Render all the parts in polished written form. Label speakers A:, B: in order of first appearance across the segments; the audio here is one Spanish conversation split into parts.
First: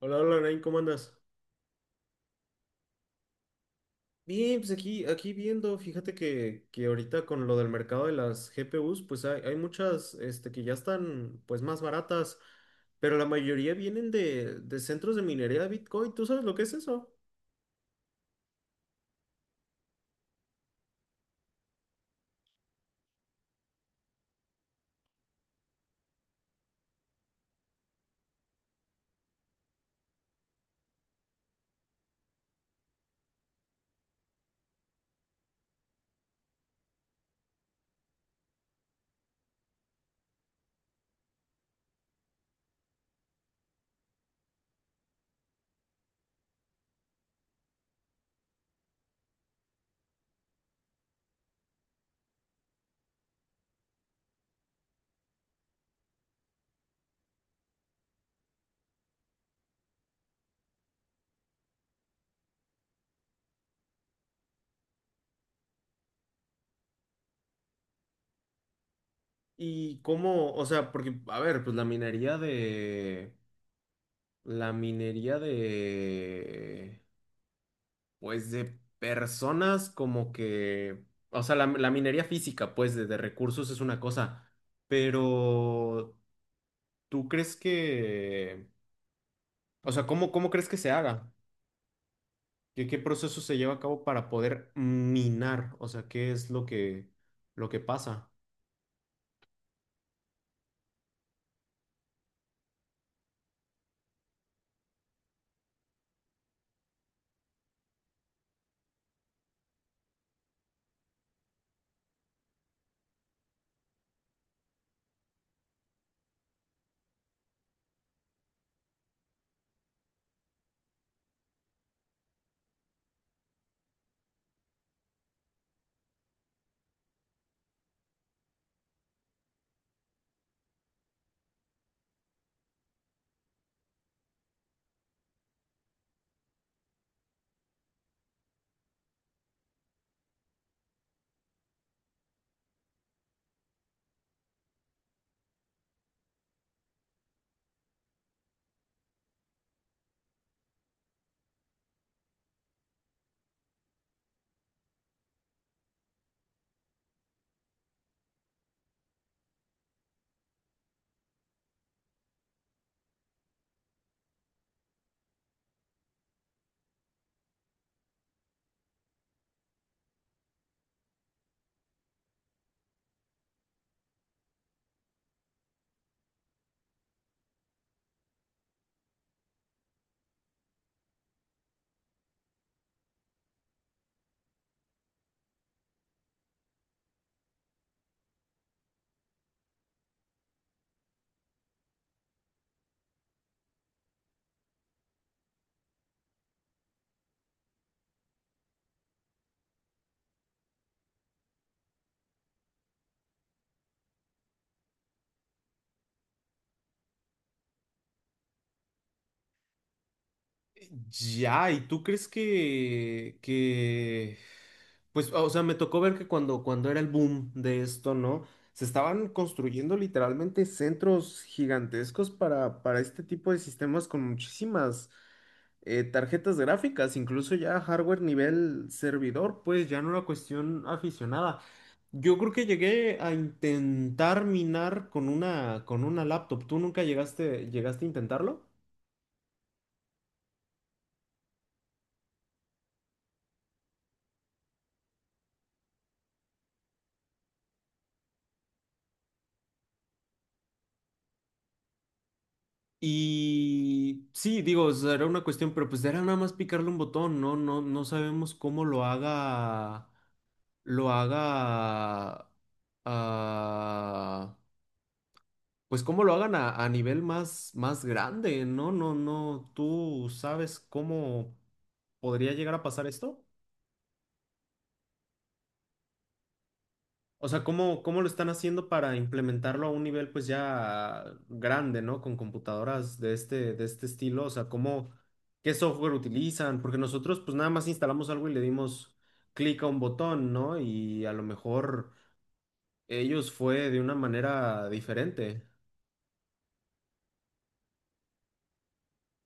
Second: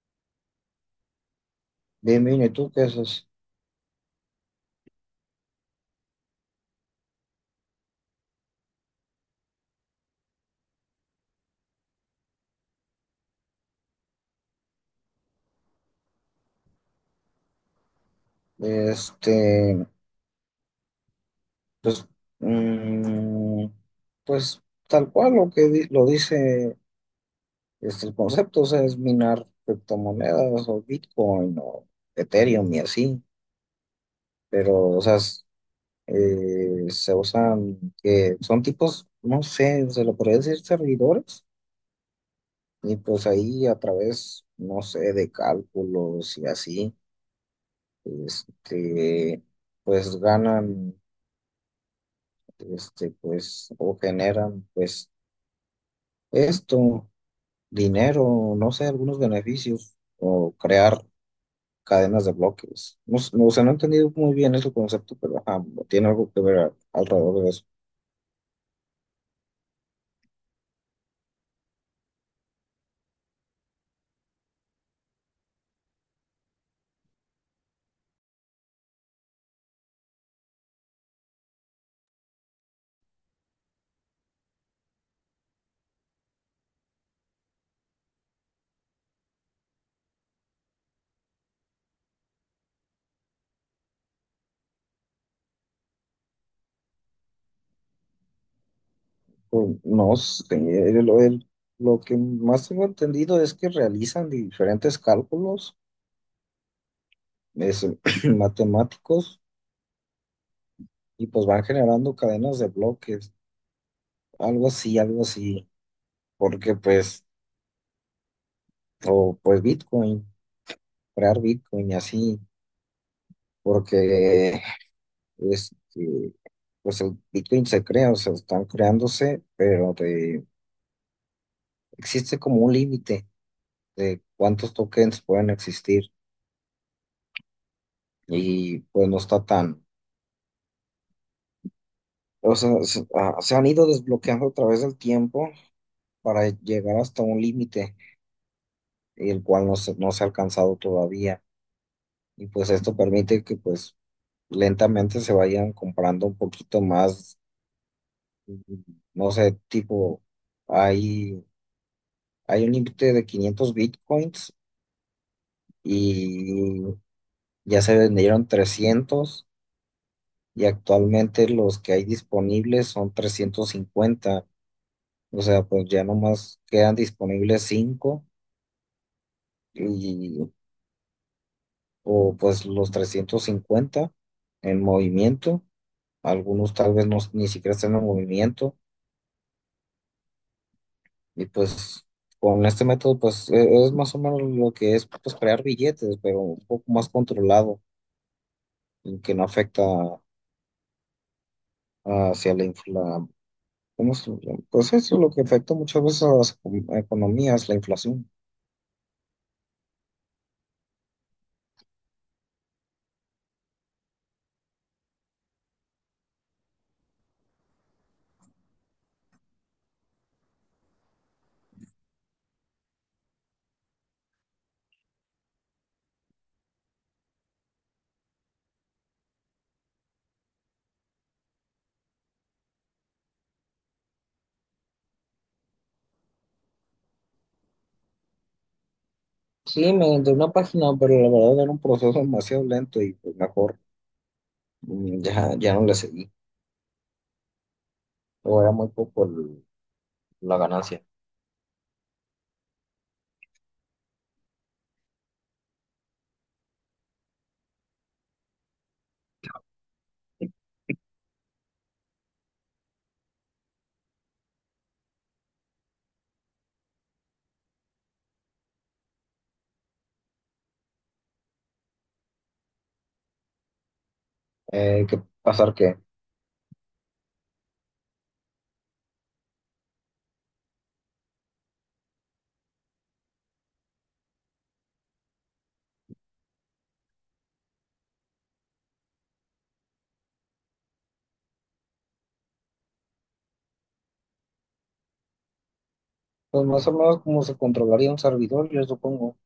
A: Hola, hola, Nain, ¿cómo andas?
B: Bien, bien, ¿y tú qué haces?
A: Bien, pues aquí viendo, fíjate que ahorita con lo del mercado de las GPUs, pues hay muchas que ya están pues más baratas, pero la mayoría vienen de centros de minería de Bitcoin. ¿Tú sabes lo que es eso?
B: Este, pues, mm, pues tal cual lo que lo dice el concepto, o sea, es minar criptomonedas o Bitcoin o Ethereum y así, pero, o sea, se usan, que son tipos, no sé, se lo podría decir servidores, y pues ahí a través, no sé, de cálculos y así, este, pues ganan. Pues, o generan, pues, esto, dinero, no sé, algunos beneficios, o crear cadenas de bloques. No, no, o sea, no he entendido muy bien ese concepto, pero ajá, tiene algo que ver alrededor de eso.
A: Y cómo, o sea, porque, a ver, pues la minería de, pues de personas como que, o sea, la minería física, pues de recursos es una cosa. Pero ¿tú crees que, o sea, cómo, cómo crees que se haga? ¿Qué, qué proceso se lleva a cabo para poder minar? O sea, ¿qué es lo que pasa?
B: Pues, no sé, lo que más tengo entendido es que realizan diferentes cálculos es, matemáticos y pues van generando cadenas de bloques, algo así, porque pues, o pues Bitcoin. Comprar Bitcoin y así, porque este, pues el Bitcoin se crea, o sea, están creándose, pero existe como un límite de cuántos tokens pueden existir y pues no está tan, o sea, se han ido desbloqueando a través del tiempo para llegar hasta un límite, el cual no se ha alcanzado todavía. Y pues esto permite que pues lentamente se vayan comprando un poquito más, mm, no sé, tipo. Hay Hay un límite de 500 bitcoins y ya se vendieron 300, y actualmente los que hay disponibles son 350. O sea, pues ya nomás quedan disponibles cinco, y o pues los 350 en movimiento. Algunos tal vez no, ni siquiera están en movimiento, y pues con este método pues es más o menos lo que es pues crear billetes, pero un poco más controlado y que no afecta hacia la infla, ¿cómo se llama? Pues eso es lo que afecta muchas veces a las economías, la inflación.
A: Ya, ¿y tú crees pues, o sea, me tocó ver que cuando era el boom de esto, ¿no? Se estaban construyendo literalmente centros gigantescos para este tipo de sistemas con muchísimas tarjetas gráficas, incluso ya hardware nivel servidor, pues ya no era cuestión aficionada. Yo creo que llegué a intentar minar con una laptop. ¿Tú nunca llegaste a intentarlo?
B: Sí, me de una página, pero la verdad era un proceso demasiado lento y pues mejor, ya, ya no le seguí. O era muy poco la ganancia.
A: Y sí, digo, será una cuestión, pero pues era nada más picarle un botón, ¿no? No, no sabemos cómo lo haga, ah, pues cómo lo hagan a nivel más, más grande, ¿no? No, no, ¿tú sabes cómo podría llegar a pasar esto?
B: ¿Qué pasar qué?
A: O sea, ¿cómo, cómo lo están haciendo para implementarlo a un nivel pues ya grande, ¿no? Con computadoras de este estilo. O sea, ¿cómo, qué software utilizan? Porque nosotros pues nada más instalamos algo y le dimos clic a un botón, ¿no? Y a lo mejor ellos fue de una manera diferente.
B: Pues más o menos como se controlaría un servidor, yo supongo.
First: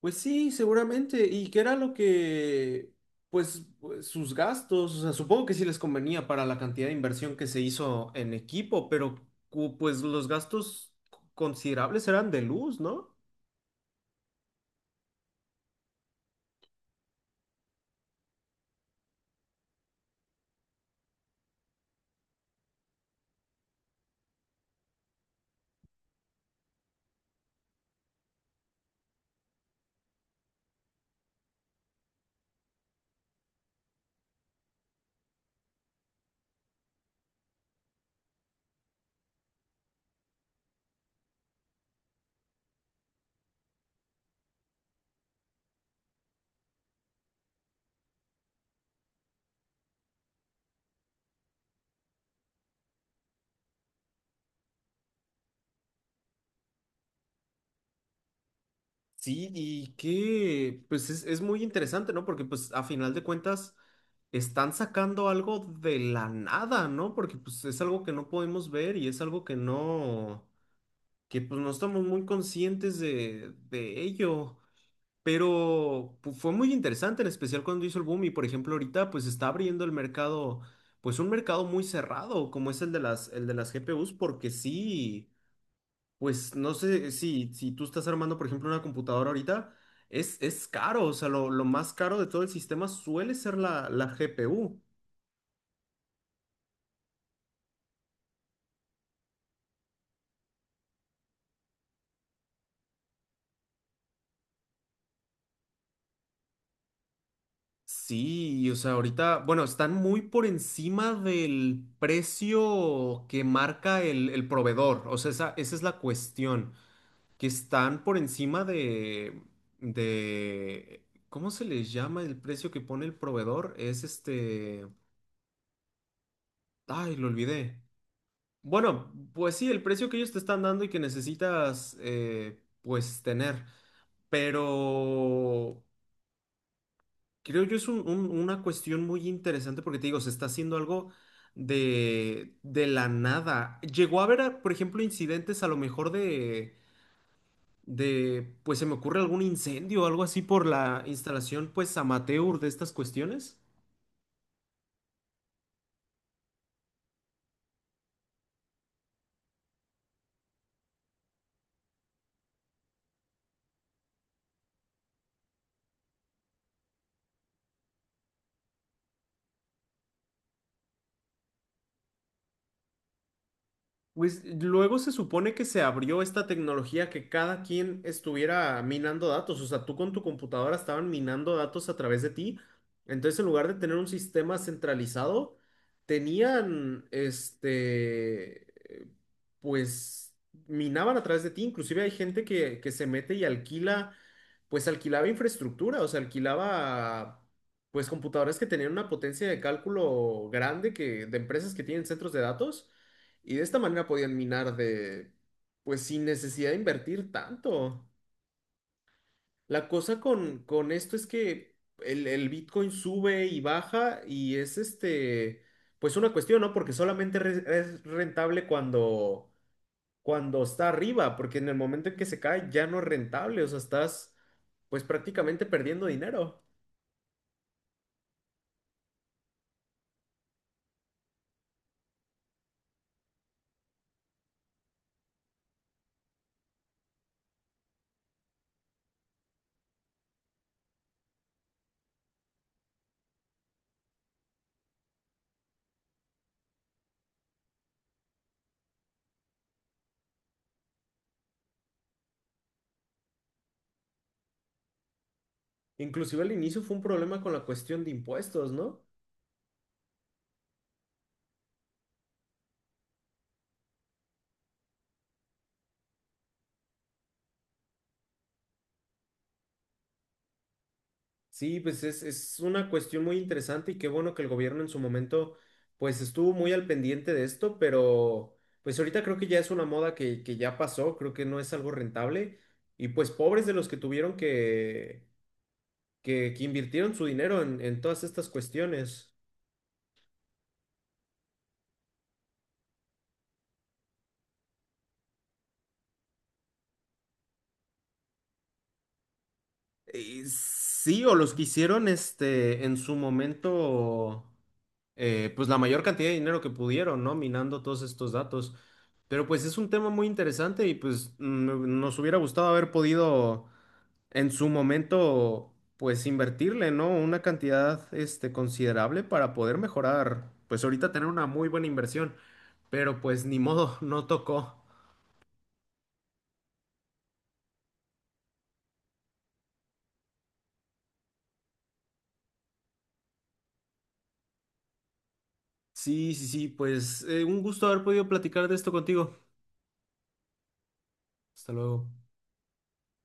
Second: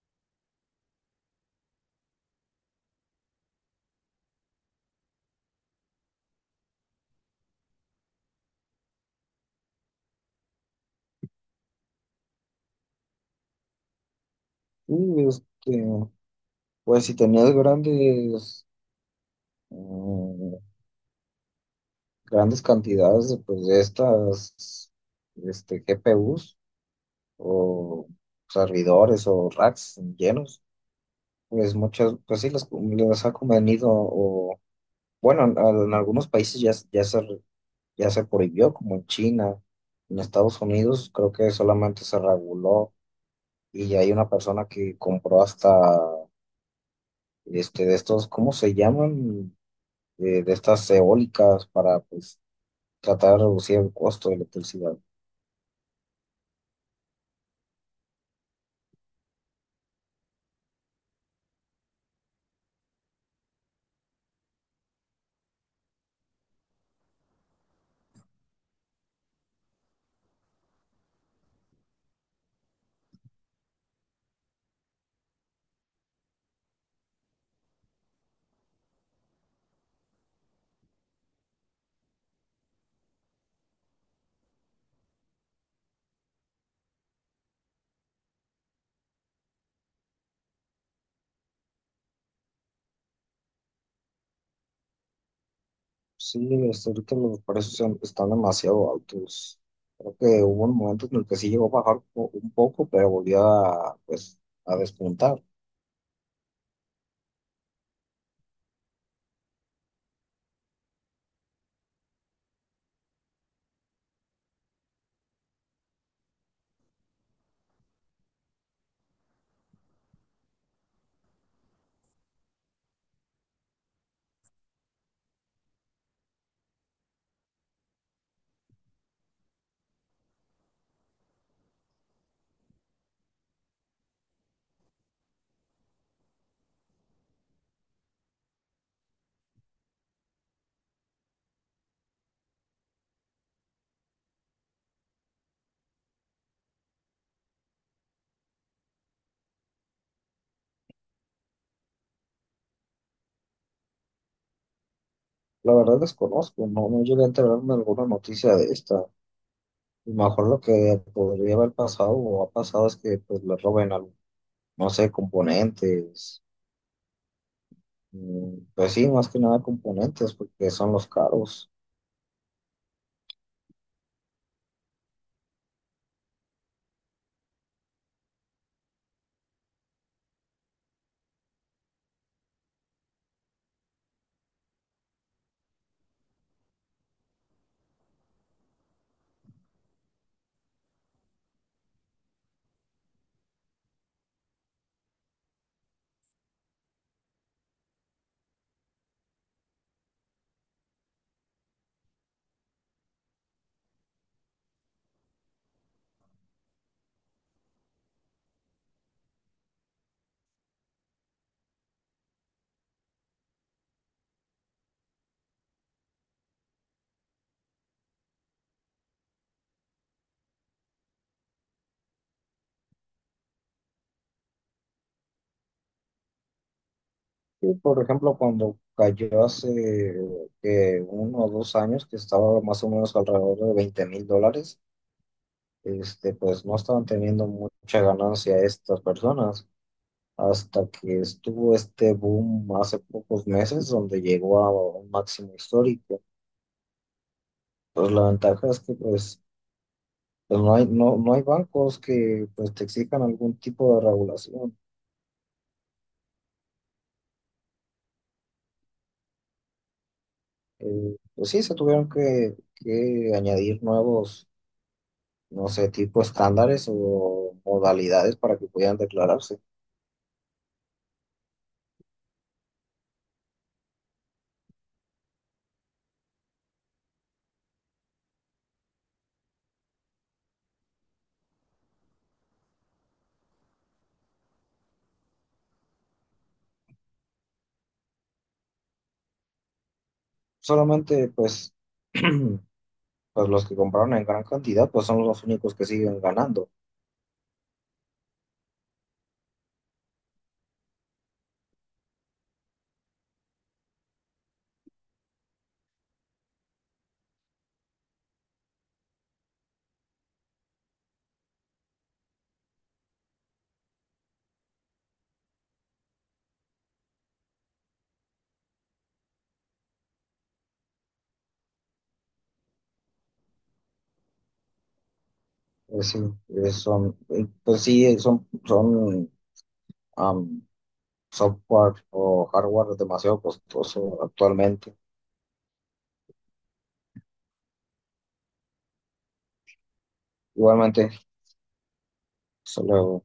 A: Pues sí, seguramente. ¿Y qué era lo que, sus gastos? O sea, supongo que sí les convenía para la cantidad de inversión que se hizo en equipo, pero pues los gastos considerables eran de luz, ¿no?
B: Y pues si tenías grandes, mm, grandes cantidades de, pues, de estas GPUs o servidores o racks llenos. Pues muchas, pues sí, les ha convenido, o bueno, en algunos países ya, ya se prohibió, como en China. En Estados Unidos creo que solamente se reguló, y hay una persona que compró hasta de estos, ¿cómo se llaman? De estas eólicas, para pues tratar de reducir el costo de electricidad.
A: Sí, y que, pues es muy interesante, ¿no? Porque pues a final de cuentas están sacando algo de la nada, ¿no? Porque pues es algo que no podemos ver y es algo que no, que pues no estamos muy conscientes de ello. Pero fue muy interesante, en especial cuando hizo el boom y por ejemplo ahorita pues está abriendo el mercado, pues un mercado muy cerrado como es el de las GPUs, porque sí, pues no sé si tú estás armando por ejemplo una computadora ahorita, es caro, o sea, lo más caro de todo el sistema suele ser la GPU.
B: Sí, ahorita los precios están demasiado altos. Creo que hubo un momento en el que sí llegó a bajar un poco, pero volvió a, pues, a despuntar.
A: Sí, o sea, ahorita, bueno, están muy por encima del precio que marca el proveedor, o sea, esa es la cuestión. Que están por encima de ¿cómo se les llama el precio que pone el proveedor? Es este, ay, lo olvidé. Bueno, pues sí, el precio que ellos te están dando y que necesitas, pues, tener. Pero creo yo es una cuestión muy interesante porque te digo, se está haciendo algo de la nada. Llegó a haber, por ejemplo, incidentes a lo mejor pues se me ocurre algún incendio o algo así por la instalación, pues amateur de estas cuestiones.
B: La verdad desconozco, no llegué a enterarme de alguna noticia de esta. Y mejor lo que podría haber pasado o ha pasado es que pues le roben algo, no sé, componentes. Mm, pues sí, más que nada componentes, porque son los caros.
A: Pues luego se supone que se abrió esta tecnología que cada quien estuviera minando datos, o sea, tú con tu computadora estaban minando datos a través de ti. Entonces, en lugar de tener un sistema centralizado, tenían, eh, pues minaban a través de ti. Inclusive hay gente que se mete y alquila, pues alquilaba infraestructura, o sea, alquilaba, pues computadoras que tenían una potencia de cálculo grande que, de empresas que tienen centros de datos y de esta manera podían minar de, pues sin necesidad de invertir tanto. La cosa con esto es que el Bitcoin sube y baja y es este, pues una cuestión, ¿no? Porque solamente es rentable cuando está arriba, porque en el momento en que se cae ya no es rentable, o sea, estás pues prácticamente perdiendo dinero.
B: Sí, por ejemplo, cuando cayó hace uno o dos años, que estaba más o menos alrededor de $20,000, pues no estaban teniendo mucha ganancia estas personas, hasta que estuvo este boom hace pocos meses, donde llegó a un máximo histórico. Pues la ventaja es que pues, pues no hay, no hay bancos que pues te exijan algún tipo de regulación.
A: Inclusive al inicio fue un problema con la cuestión de impuestos, ¿no?
B: Pues sí, se tuvieron que, añadir nuevos, no sé, tipo estándares o modalidades para que pudieran declararse.
A: Sí, pues es una cuestión muy interesante y qué bueno que el gobierno en su momento pues estuvo muy al pendiente de esto, pero pues ahorita creo que ya es una moda que ya pasó, creo que no es algo rentable y pues pobres de los que tuvieron que invirtieron su dinero en todas estas cuestiones.
B: Solamente, pues, pues los que compraron en gran cantidad, pues son los únicos que siguen ganando.
A: Sí, o los que hicieron este en su momento. Pues la mayor cantidad de dinero que pudieron, ¿no? Minando todos estos datos. Pero pues es un tema muy interesante y pues nos hubiera gustado haber podido en su momento pues invertirle, ¿no? Una cantidad este considerable para poder mejorar, pues ahorita tener una muy buena inversión, pero pues ni modo, no tocó.
B: Es decir, son, pues sí, son am, software o hardware demasiado costoso actualmente.
A: Sí, sí, sí, pues un gusto haber podido platicar de esto contigo.
B: Igualmente,
A: Hasta luego.
B: solo